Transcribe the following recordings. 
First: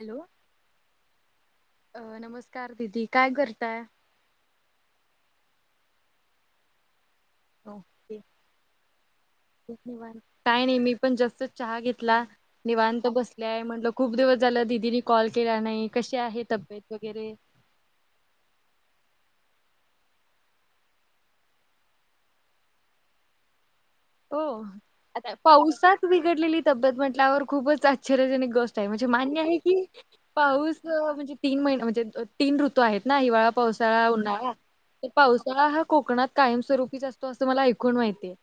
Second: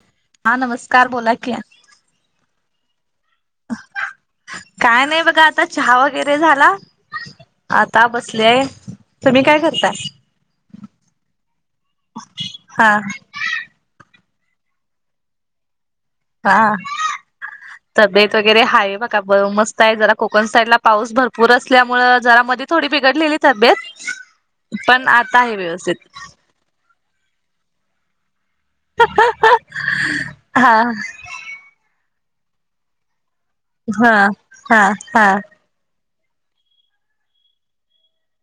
Hello हा नमस्कार बोला की. अ नमस्कार दिदी काय करताय? काय नाही बघा आता चहा वगैरे झाला आता ओके, बसलेय. निवांत काय नाही मी पण जास्त चहा घेतला हा निवांत बसले म्हटलं खूप दिवस झालं दिदीनी कॉल केला नाही कशी आहे हा तब्येत वगैरे तब्येत वगैरे हाय बघा मस्त आहे जरा कोकण साईडला पाऊस भरपूर असल्यामुळे जरा मध्ये थोडी बिघडलेली तब्येत हो पण आता आहे पावसात व्यवस्थित बिघडलेली तब्येत म्हंटल्यावर खूपच आश्चर्यजनक गोष्ट आहे म्हणजे मान्य आहे की, हा पाऊस म्हणजे तीन महिने म्हणजे तीन ऋतू आहेत ना हिवाळा पावसाळा हा उन्हाळा हा तर हा पावसाळा हा कोकणात कायमस्वरूपीच असतो असं मला ऐकून माहितेय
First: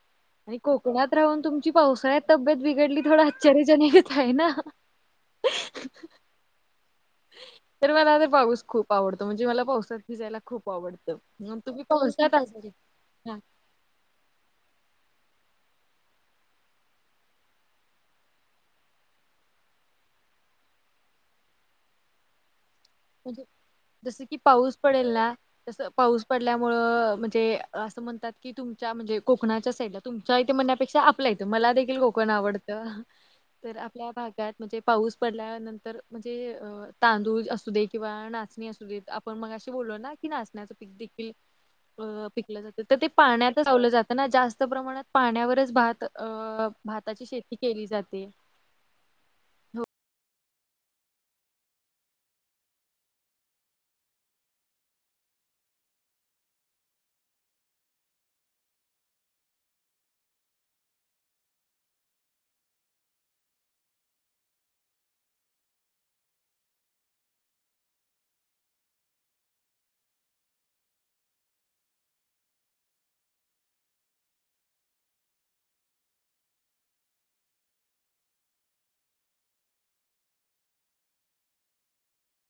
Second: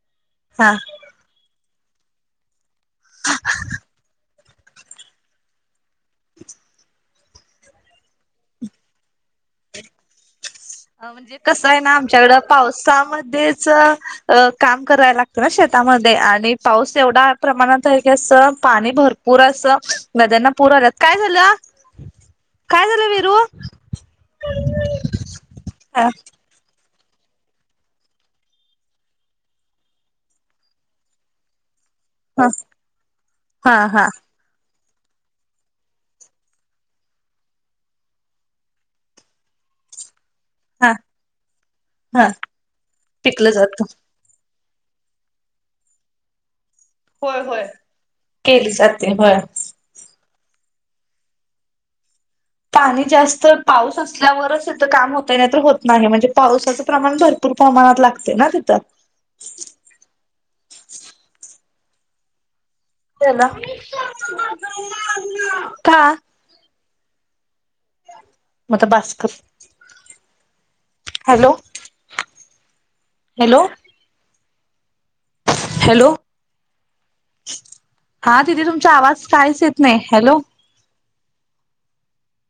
आणि हा कोकणात राहून तुमची पावसाळ्यात तब्येत बिघडली थोडं आश्चर्याजनंक येत आहे ना आवाज तर मला तर पाऊस खूप आवडतो म्हणजे मला पावसात भिजायला खूप आवडत म्हणजे मग तुम्ही पावसात आज--हा च अ काम करायला लागतं ना शेतामध्ये आणि पाऊस एवढ्या प्रमाणात आहे की अस पाणी भरपूर पुर असं नद्यांना पुर आल्यात काय झालं आवाज काय झाल वीरू? जस की पाऊस पडेल ना जस हा पाऊस पडेल आपल्यामुळे म्हणजे अस की म्हणतात तुमच्या म्हणजे कोकणाच्या साईटला तुमच्या येथेम्हणण्यापेक्षा आपल्या मला देखील कोकण हा आवडत तर हा हा आपल्या भागात म्हणजे पाऊस पडल्यानंतर म्हणजे अ तांदूळ असू दे किंवा नाचणी असू दे आपण मगाशी बोललो ना की नाचणी -ण्या पी हा देखील हा पिकलं जातं तर ते पाण्यात लावलं जात त्यांना जास्त प्रमाणात पाण्यावरच भात अ भाताची होय शेती होय केली जाते. केली जाती भात पाणी जास्त पाऊस असल्यावरच तिथं काम होतंय नाही तर होत नाही म्हणजे पावसाचं प्रमाण भर भरपूर प्रमाणात लागताय ना तिथं रिक्षाला मध्ये का मग आता बस कस हॅलो- हॅलो हॅलो हा दीदी तुमचा आवाज कायच येत नाही हॅलो